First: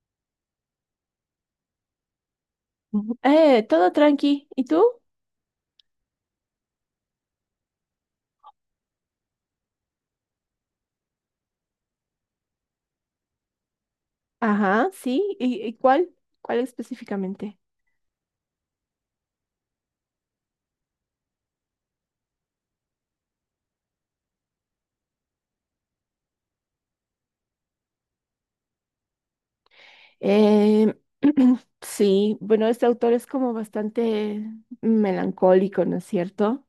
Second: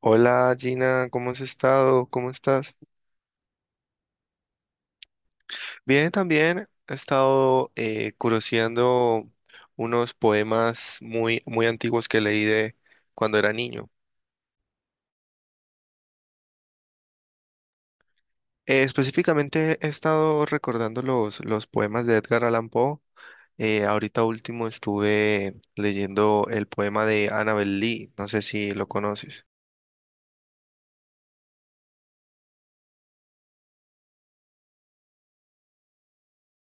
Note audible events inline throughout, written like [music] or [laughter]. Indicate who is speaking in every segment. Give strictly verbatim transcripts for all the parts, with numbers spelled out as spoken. Speaker 1: Hola Gina, ¿cómo has estado? ¿Cómo estás?
Speaker 2: Ujú. Eh, todo tranqui. ¿Y tú?
Speaker 1: Bien, también he estado eh, curioseando unos poemas muy, muy antiguos que leí de cuando era niño.
Speaker 2: Ajá, sí. ¿Y, y cuál? ¿Cuál específicamente?
Speaker 1: Eh, específicamente he estado recordando los, los poemas de Edgar Allan Poe. Eh, ahorita último estuve leyendo el poema de Annabel Lee, no sé si lo conoces.
Speaker 2: Eh, [clears throat] sí, bueno, este autor es como bastante melancólico, ¿no es cierto?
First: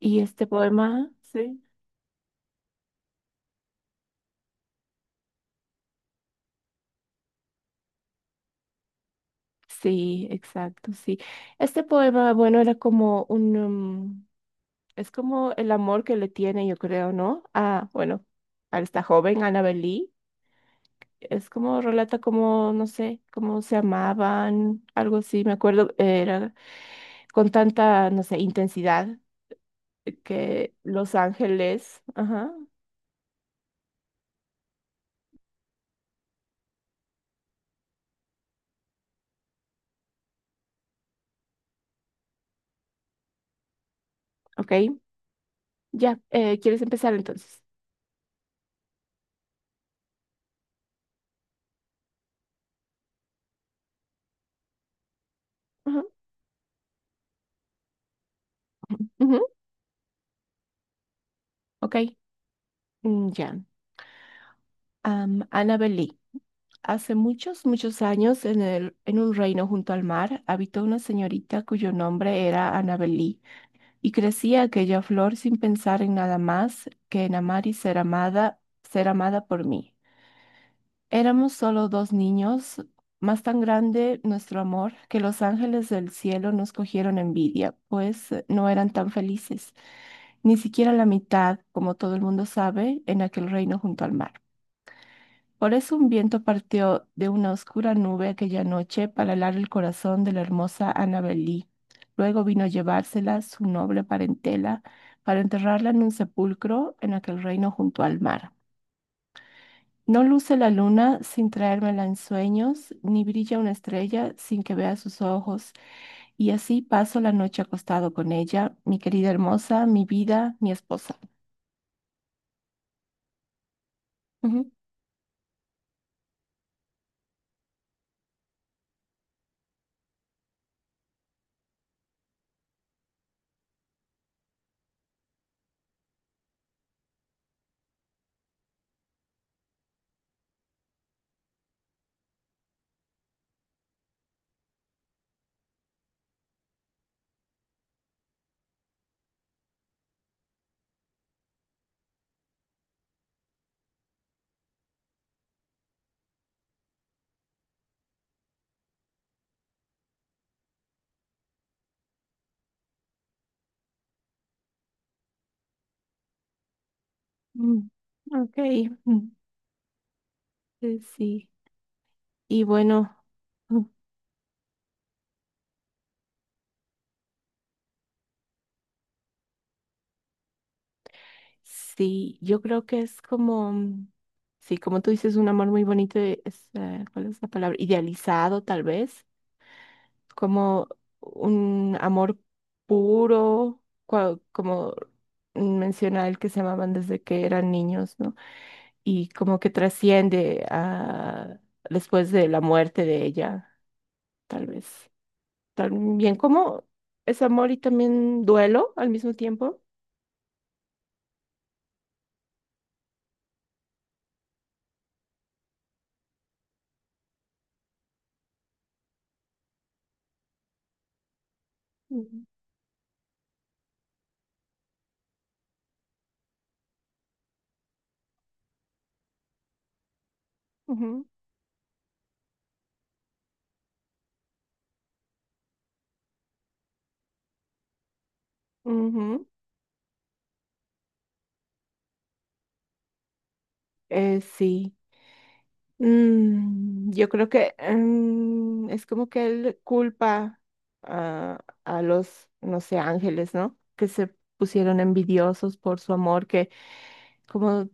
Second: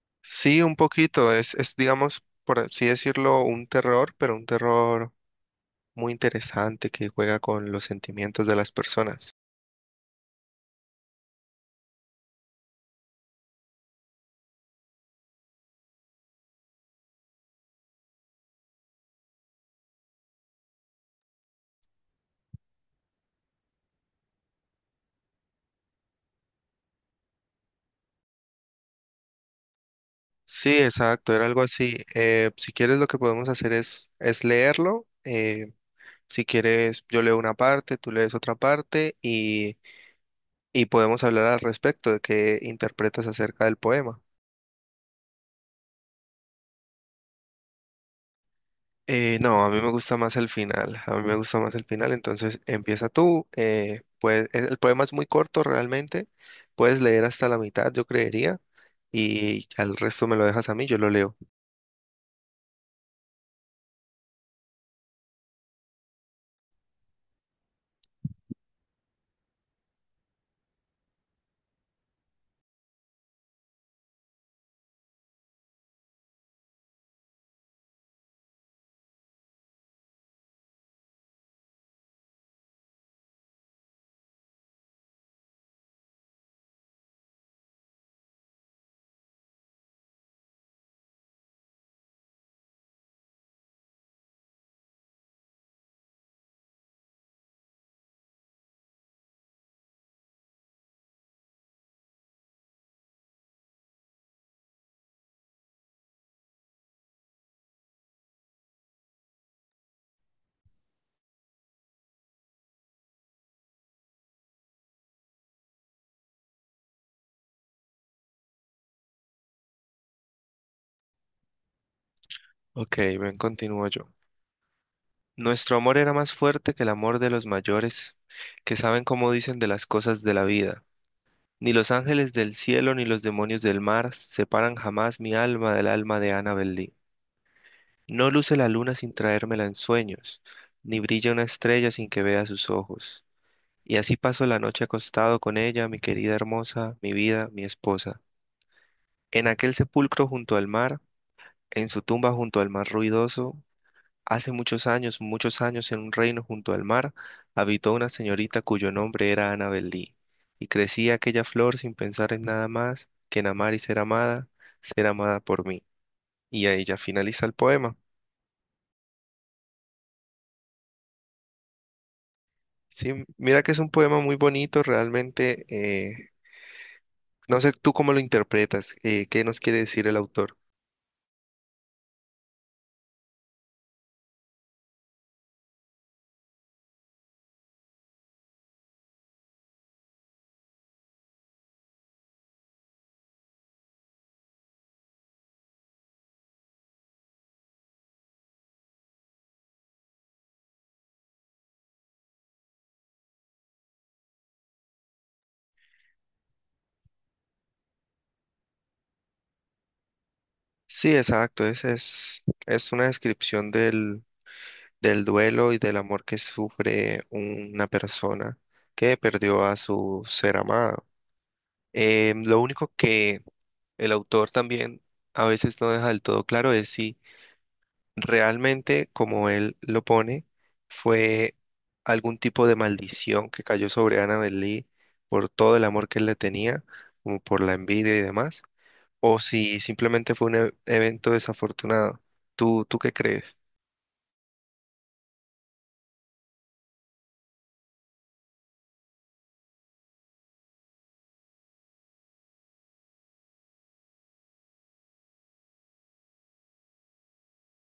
Speaker 2: Y este
Speaker 1: Sí, un
Speaker 2: poema,
Speaker 1: poquito, es,
Speaker 2: sí.
Speaker 1: es digamos, por así decirlo, un terror, pero un terror muy interesante que juega con los sentimientos de las personas.
Speaker 2: Sí, exacto, sí. Este poema, bueno, era como un, um, es como el amor que le tiene, yo creo, ¿no? Ah, bueno, a esta joven, Annabel Lee. Es como relata como, no sé, cómo se amaban, algo así, me acuerdo, era con tanta, no sé, intensidad que
Speaker 1: Sí,
Speaker 2: Los
Speaker 1: exacto, era algo así.
Speaker 2: Ángeles.
Speaker 1: Eh,
Speaker 2: Ajá,
Speaker 1: si quieres, lo que podemos hacer es, es leerlo. Eh, si quieres, yo leo una parte, tú lees otra parte y, y podemos hablar al respecto de qué interpretas acerca del poema.
Speaker 2: ok, ya. Eh, ¿quieres empezar entonces?
Speaker 1: Eh, no, a mí me gusta más el final, a mí me gusta más el final, entonces empieza tú. Eh, pues el el poema es muy corto
Speaker 2: Ajá,
Speaker 1: realmente, puedes leer hasta la mitad, yo creería,
Speaker 2: ujú,
Speaker 1: y al resto me lo dejas a mí, yo lo leo.
Speaker 2: ok, mm, ya. Am, Annabel Lee. Hace muchos, muchos años, en el, en un reino junto al mar, habitó una señorita cuyo nombre era Annabel Lee, y crecía aquella flor sin pensar en nada más que en amar y ser amada, ser amada por mí. Éramos solo dos niños, más tan grande nuestro amor que los ángeles del cielo nos cogieron envidia, pues eh, no eran tan felices, ni siquiera la mitad, como todo el mundo sabe, en aquel reino junto al mar. Por eso un viento partió de una oscura nube aquella noche para helar el corazón de la hermosa Annabel Lee. Luego vino a llevársela su noble parentela para enterrarla en un sepulcro en aquel reino junto al mar. No luce la luna sin traérmela en sueños, ni brilla una estrella sin que vea sus ojos. Y así paso la noche acostado con ella, mi querida hermosa, mi vida, mi esposa.
Speaker 1: Ok, bien, continúo yo.
Speaker 2: Ujú.
Speaker 1: Nuestro amor era más fuerte que el amor de los mayores, que saben cómo dicen de las cosas de la vida. Ni los ángeles del cielo ni los demonios del mar separan jamás mi alma del alma de Annabel Lee. No luce la luna sin traérmela en sueños, ni brilla una estrella sin que vea sus ojos. Y así paso la noche acostado con ella, mi querida hermosa, mi vida, mi esposa. En aquel sepulcro junto al mar, en su tumba junto al mar ruidoso, hace muchos años, muchos años, en un reino junto al mar, habitó una señorita cuyo nombre era Annabel Lee, y crecía aquella flor sin pensar en nada más que en amar y ser amada, ser amada por mí. Y ahí ya finaliza el
Speaker 2: Mm.
Speaker 1: poema.
Speaker 2: Ok. mm, eh, sí. Y bueno,
Speaker 1: Sí, mira que es
Speaker 2: mm,
Speaker 1: un poema muy bonito, realmente. Eh, no sé tú cómo lo interpretas, eh, qué nos quiere decir el autor.
Speaker 2: sí, yo creo que es como, mm, sí, como tú dices, un amor muy bonito, y es, eh, ¿cuál es la palabra? Idealizado, tal vez. Como un amor puro, cua- como menciona él que se amaban desde que eran niños, ¿no? Y como que trasciende a después de la muerte de ella, tal vez. También como es amor y también duelo al mismo tiempo.
Speaker 1: Sí, exacto, es, es, es una descripción del, del duelo y del amor que sufre una persona que perdió a su ser amado. Eh,
Speaker 2: Ujú,
Speaker 1: lo único que el autor también a veces no deja del todo claro es si realmente, como él lo pone,
Speaker 2: ujú,
Speaker 1: fue algún tipo de maldición que cayó sobre Annabel Lee por todo el amor que él le tenía, como por la envidia y demás, o
Speaker 2: ujú.
Speaker 1: si simplemente fue un e- evento desafortunado. ¿Tú, tú qué crees?
Speaker 2: Eh, sí. Mm, yo creo que mm, es como que él culpa a, a los, no sé, ángeles, ¿no? Que se pusieron envidiosos por su amor, que, como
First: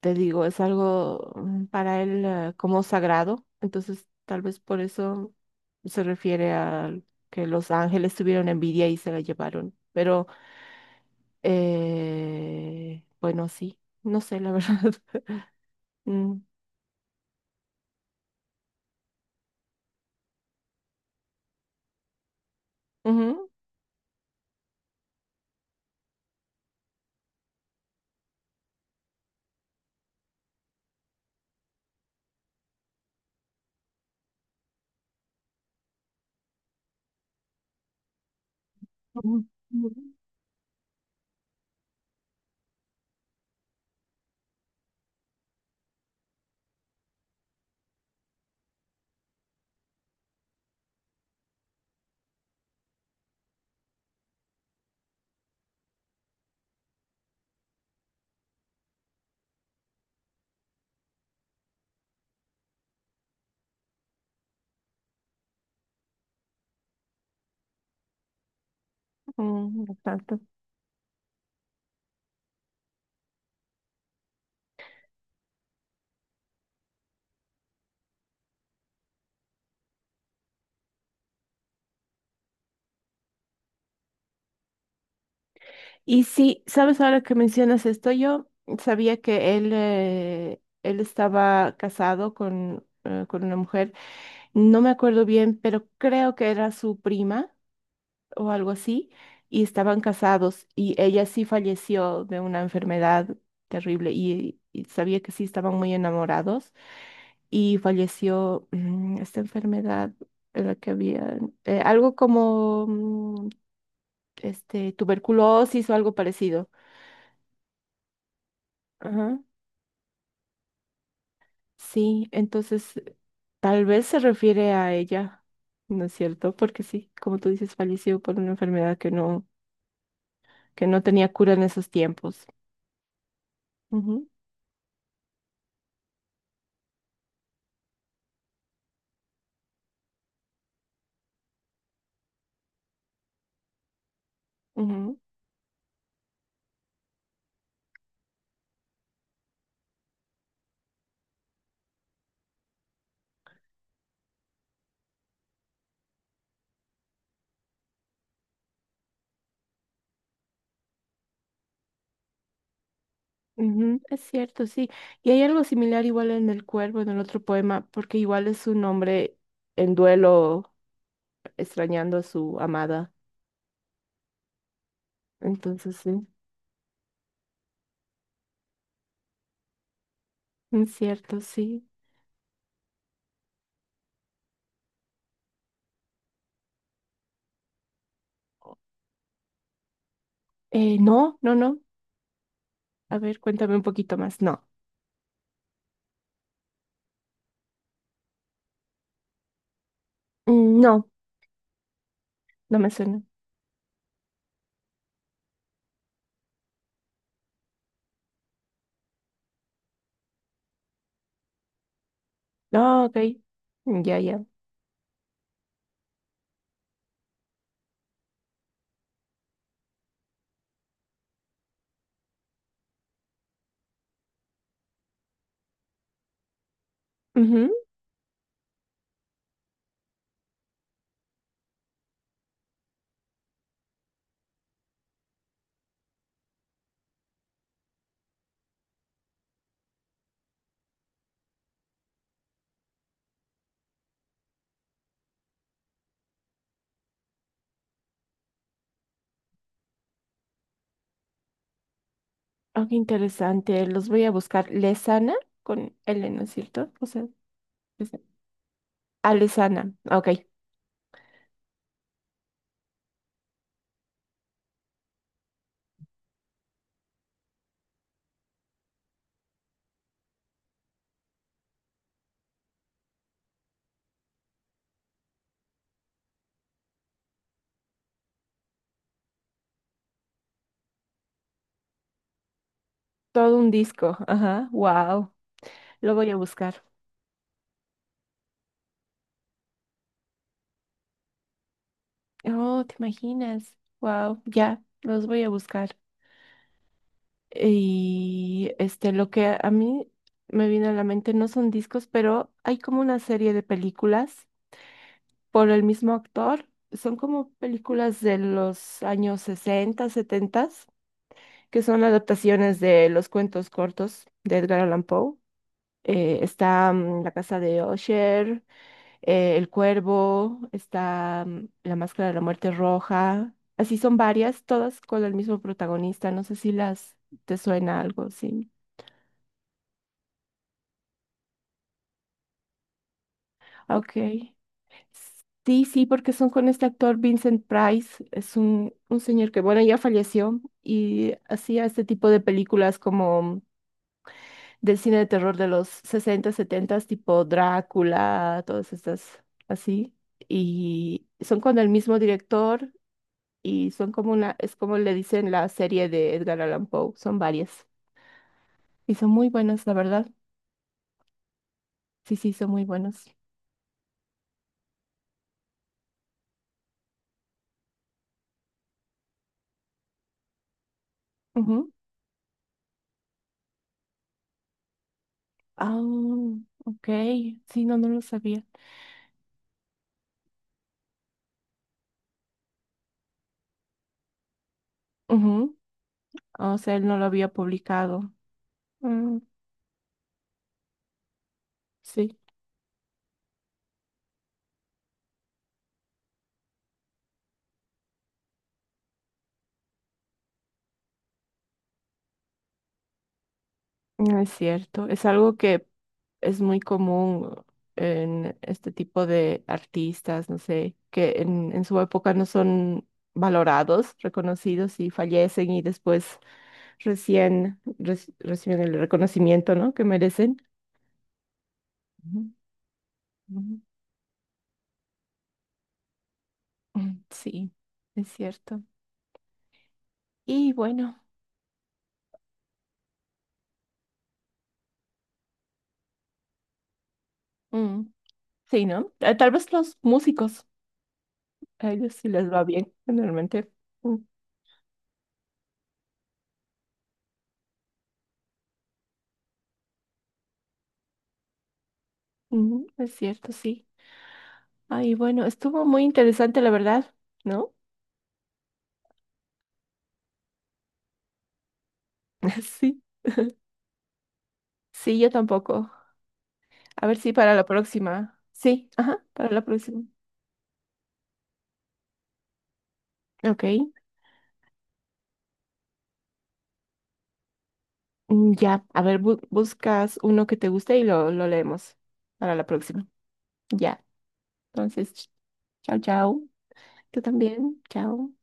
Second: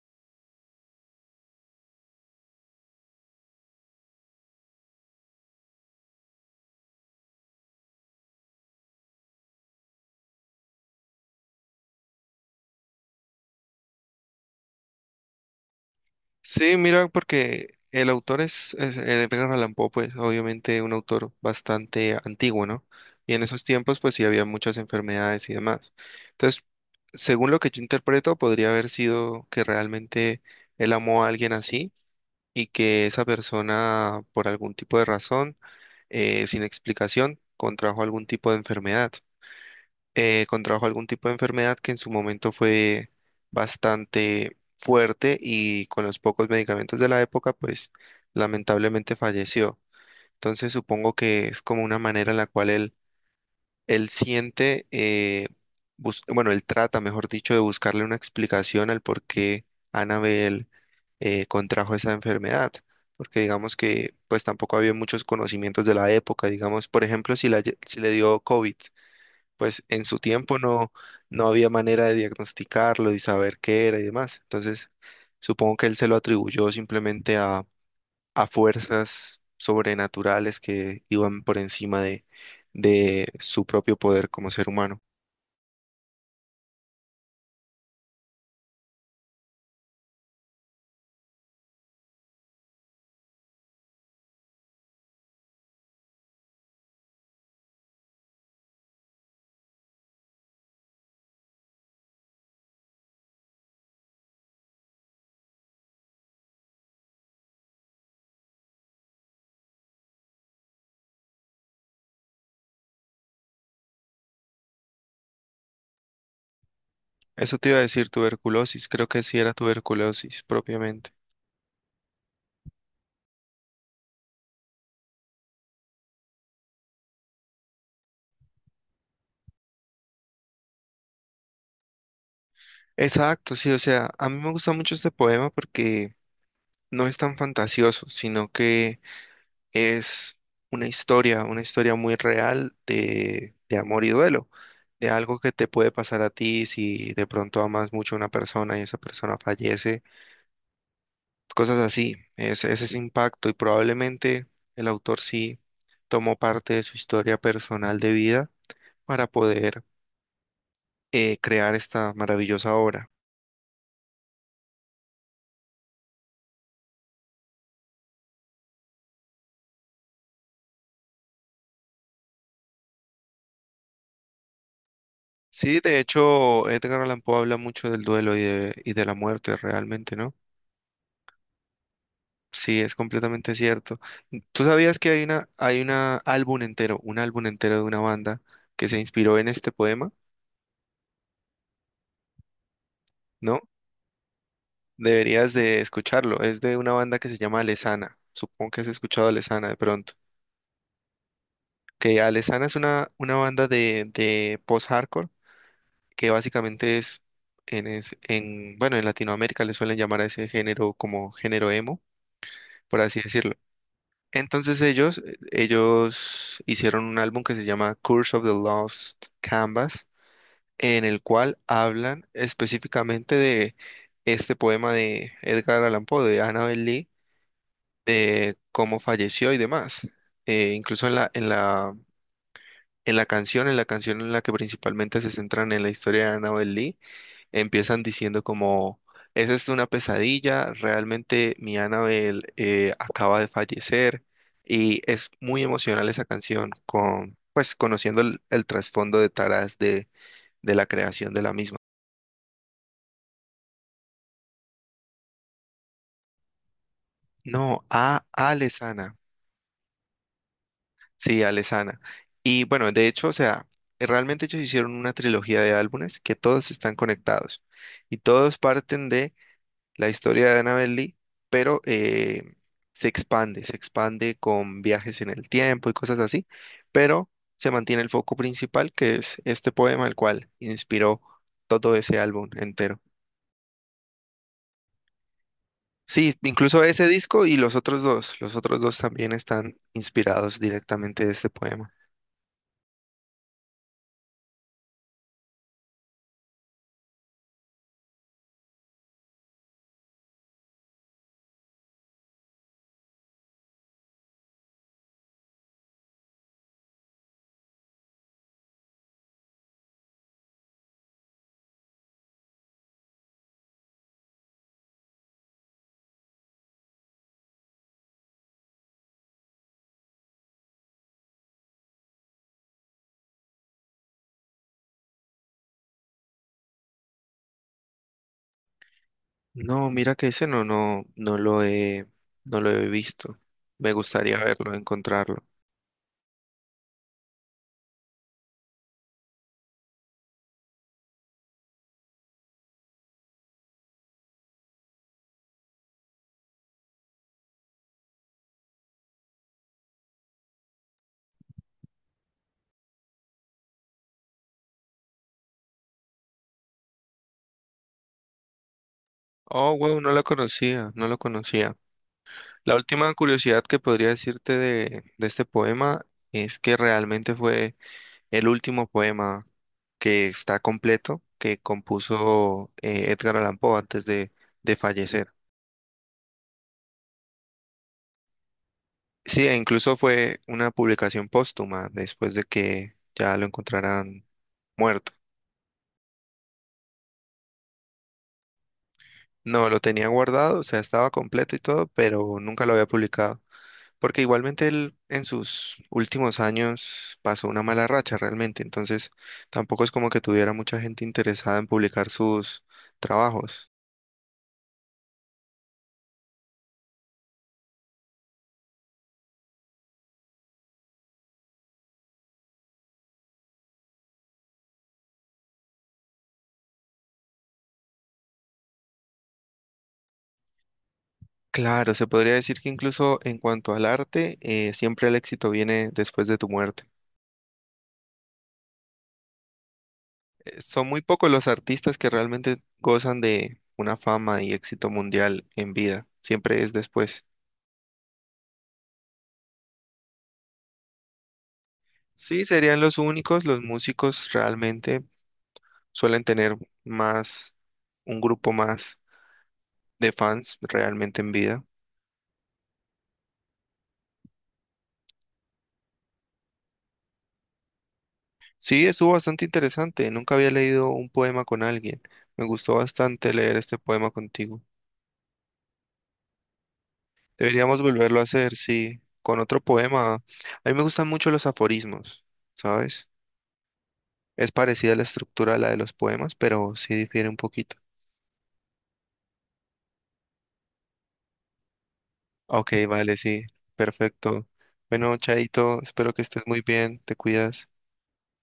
Speaker 2: te digo, es algo mm, para él eh, como sagrado. Entonces, tal vez por eso se refiere a que los ángeles tuvieron envidia y se la llevaron. Pero, eh, bueno, sí, no sé, la verdad. [laughs] Mm,
Speaker 1: Sí, mira, porque el autor es, es eh, Edgar Allan Poe, pues obviamente un autor bastante antiguo, ¿no? Y en
Speaker 2: ujú,
Speaker 1: esos tiempos, pues sí había muchas enfermedades y demás. Entonces, según lo que yo interpreto, podría haber sido que realmente él amó a alguien así y que esa persona, por algún tipo de razón, eh, sin explicación, contrajo algún tipo de enfermedad
Speaker 2: Ujú. Ujú,
Speaker 1: eh, contrajo algún tipo de enfermedad que en su momento fue bastante fuerte y con los pocos medicamentos de la época, pues lamentablemente falleció. Entonces supongo que es como una manera en la cual él, él siente, eh, bus- bueno, él trata, mejor dicho, de buscarle una explicación al por qué Annabel eh, contrajo esa enfermedad. Porque digamos que pues tampoco había muchos conocimientos de la época, digamos, por ejemplo, si, la, lle- si le dio COVID pues
Speaker 2: ujú,
Speaker 1: en su
Speaker 2: exacto.
Speaker 1: tiempo no, no había manera de diagnosticarlo y saber qué era y demás. Entonces, supongo que él se lo atribuyó simplemente a, a fuerzas sobrenaturales que iban por encima de, de su propio poder como ser humano.
Speaker 2: Y sí, sabes, ahora que mencionas esto, yo sabía que él, eh, él estaba casado con, eh, con una mujer, no me acuerdo bien, pero creo que era su prima o algo así, y estaban casados y ella sí falleció de una enfermedad terrible y, y sabía que sí estaban muy enamorados y falleció mm, esta enfermedad en la que había, eh, algo como mm, este, tuberculosis o algo parecido.
Speaker 1: Eso te iba a decir tuberculosis, creo que sí
Speaker 2: Ajá,
Speaker 1: era tuberculosis propiamente.
Speaker 2: sí, entonces tal vez se refiere a ella, ¿no es cierto? Porque sí, como tú dices, falleció por una enfermedad que no, que no tenía cura en esos tiempos.
Speaker 1: Exacto, sí, o sea,
Speaker 2: Ujú,
Speaker 1: a mí me gusta mucho este poema porque no es tan fantasioso, sino que es una historia, una historia muy real de, de amor y duelo, de
Speaker 2: ujú,
Speaker 1: algo que te puede pasar a ti si de pronto amas mucho a una persona y esa persona fallece, cosas así, es, es ese impacto y probablemente el autor sí tomó parte de su historia personal de vida para poder eh, crear esta maravillosa obra.
Speaker 2: ujú. Es cierto, sí. Y hay algo similar igual en El Cuervo, en el otro poema, porque igual es un hombre en duelo, extrañando a su amada.
Speaker 1: Sí,
Speaker 2: Entonces,
Speaker 1: de
Speaker 2: sí,
Speaker 1: hecho, Edgar Allan Poe habla mucho del duelo y de, y de la muerte realmente, ¿no?
Speaker 2: es cierto, sí.
Speaker 1: Sí, es completamente cierto. ¿Tú sabías que hay una, hay una álbum entero, un álbum entero de una banda que se inspiró en este poema?
Speaker 2: Eh, no, no, no. A ver,
Speaker 1: ¿No?
Speaker 2: cuéntame un poquito más. No.
Speaker 1: Deberías de escucharlo. Es de una banda que se llama Alesana. Supongo que has escuchado a Alesana de pronto.
Speaker 2: Mm, no,
Speaker 1: Que Alesana es
Speaker 2: no me
Speaker 1: una,
Speaker 2: suena.
Speaker 1: una banda de, de post-hardcore que básicamente es en, es en, bueno, en Latinoamérica le suelen llamar a ese género como género emo, por
Speaker 2: Ah, ok.
Speaker 1: así decirlo.
Speaker 2: Ya, ya.
Speaker 1: Entonces ellos, eh, ellos hicieron un álbum que se llama Curse of the Lost Canvas, en el cual hablan específicamente de este poema de Edgar Allan Poe, de Annabel Lee,
Speaker 2: Ujú.
Speaker 1: de cómo falleció y demás. Eh, incluso en la, en la, en la canción, en la canción en la que principalmente se centran en la historia de Annabel Lee, empiezan diciendo como, esa es una pesadilla, realmente mi Annabelle eh, acaba de fallecer y es muy emocional esa canción con, pues conociendo el, el trasfondo de Taras de, de la creación de la misma.
Speaker 2: Ah, qué interesante. Los voy a buscar. Lesana con L, ¿no es cierto? O sea,
Speaker 1: No,
Speaker 2: es-
Speaker 1: a Alesana,
Speaker 2: ah, Lesana. Ok.
Speaker 1: sí, Alesana. Y bueno, de hecho, o sea, realmente ellos hicieron una trilogía de álbumes que todos están conectados y todos parten de la historia de Annabel Lee, pero eh, se expande, se expande con viajes en el tiempo y cosas así, pero se mantiene el foco principal, que es este poema, el cual inspiró todo ese álbum entero.
Speaker 2: Todo un disco. Ajá. Wow. Lo voy
Speaker 1: Sí,
Speaker 2: a buscar.
Speaker 1: incluso ese disco y los otros dos, los otros dos también están inspirados directamente de este poema.
Speaker 2: Oh, ¿te imaginas? Wow. Ya, los voy a buscar. Y este, lo que a mí me vino a la mente no son discos, pero hay como una serie de películas por el mismo actor. Son como películas de los años sesenta, setenta que son adaptaciones de los cuentos cortos de Edgar Allan Poe. Eh, está mm, La Casa de Usher, eh, El Cuervo, está mm, La Máscara de la Muerte Roja. Así son varias, todas con el mismo protagonista. No sé si las te suena algo, sí.
Speaker 1: No, mira que ese no, no, no lo he, no lo he visto. Me
Speaker 2: Ok.
Speaker 1: gustaría verlo, encontrarlo.
Speaker 2: Sí, sí, porque son con este actor Vincent Price. Es un, un señor que, bueno, ya falleció y hacía este tipo de películas como del cine de terror de los sesenta setenta, tipo Drácula, todas estas así. Y son con el mismo director y son como una, es como le dicen la serie de Edgar Allan Poe, son varias. Y son muy
Speaker 1: Oh,
Speaker 2: buenas, la
Speaker 1: wow, no lo
Speaker 2: verdad.
Speaker 1: conocía, no lo conocía.
Speaker 2: Sí, sí, son
Speaker 1: La
Speaker 2: muy
Speaker 1: última
Speaker 2: buenas.
Speaker 1: curiosidad que podría decirte de, de este poema es que realmente fue el último poema que está completo que
Speaker 2: Ujú.
Speaker 1: compuso eh, Edgar Allan Poe antes de, de fallecer.
Speaker 2: Ah, ok. Sí, no, no lo sabía.
Speaker 1: Sí, e incluso fue una publicación póstuma después de que ya lo encontraran muerto.
Speaker 2: Ujú. O sea, él no lo había publicado. Mm,
Speaker 1: No, lo tenía guardado, o sea, estaba completo y todo,
Speaker 2: sí.
Speaker 1: pero nunca lo había publicado. Porque igualmente él en sus últimos años pasó una mala racha realmente, entonces tampoco es como que tuviera mucha gente interesada en publicar sus trabajos.
Speaker 2: No es cierto, es algo que es muy común en este tipo de artistas, no sé, que en, en su época no son valorados, reconocidos y fallecen y después recién reci- reciben el reconocimiento, ¿no? Que merecen.
Speaker 1: Claro, se podría
Speaker 2: Ujú,
Speaker 1: decir que incluso en cuanto
Speaker 2: ujú.
Speaker 1: al arte, eh, siempre el éxito viene después de tu muerte.
Speaker 2: Mm. Sí, es cierto.
Speaker 1: Eh,
Speaker 2: Y
Speaker 1: Son muy
Speaker 2: bueno,
Speaker 1: pocos los artistas que realmente gozan de una fama y éxito mundial en vida, siempre es después.
Speaker 2: mm, sí, ¿no? Eh, Tal vez los músicos, a ellos sí
Speaker 1: Sí,
Speaker 2: les va
Speaker 1: serían
Speaker 2: bien,
Speaker 1: los únicos, los
Speaker 2: generalmente. Mm,
Speaker 1: músicos realmente suelen tener más, un grupo más de fans realmente en vida.
Speaker 2: mm, es cierto, sí. Ay, bueno, estuvo muy interesante, la verdad, ¿no?
Speaker 1: Sí, estuvo bastante interesante. Nunca había leído un poema con alguien. Me
Speaker 2: [laughs]
Speaker 1: gustó
Speaker 2: Sí,
Speaker 1: bastante leer este poema contigo.
Speaker 2: sí, yo tampoco. A ver si para la
Speaker 1: Deberíamos volverlo a
Speaker 2: próxima.
Speaker 1: hacer,
Speaker 2: Sí,
Speaker 1: sí,
Speaker 2: ajá,
Speaker 1: con
Speaker 2: para
Speaker 1: otro
Speaker 2: la próxima.
Speaker 1: poema. A mí me gustan mucho los aforismos, ¿sabes?
Speaker 2: Ok,
Speaker 1: Es parecida la estructura a la de los poemas, pero sí difiere un poquito.
Speaker 2: mm, ya, a ver, bu- buscas uno que te guste y lo, lo leemos para la
Speaker 1: Ok,
Speaker 2: próxima.
Speaker 1: vale, sí,
Speaker 2: Ya,
Speaker 1: perfecto.
Speaker 2: entonces,
Speaker 1: Bueno,
Speaker 2: ch-
Speaker 1: Chaito,
Speaker 2: chao,
Speaker 1: espero que
Speaker 2: chao.
Speaker 1: estés muy bien, te
Speaker 2: Tú
Speaker 1: cuidas.
Speaker 2: también, chao.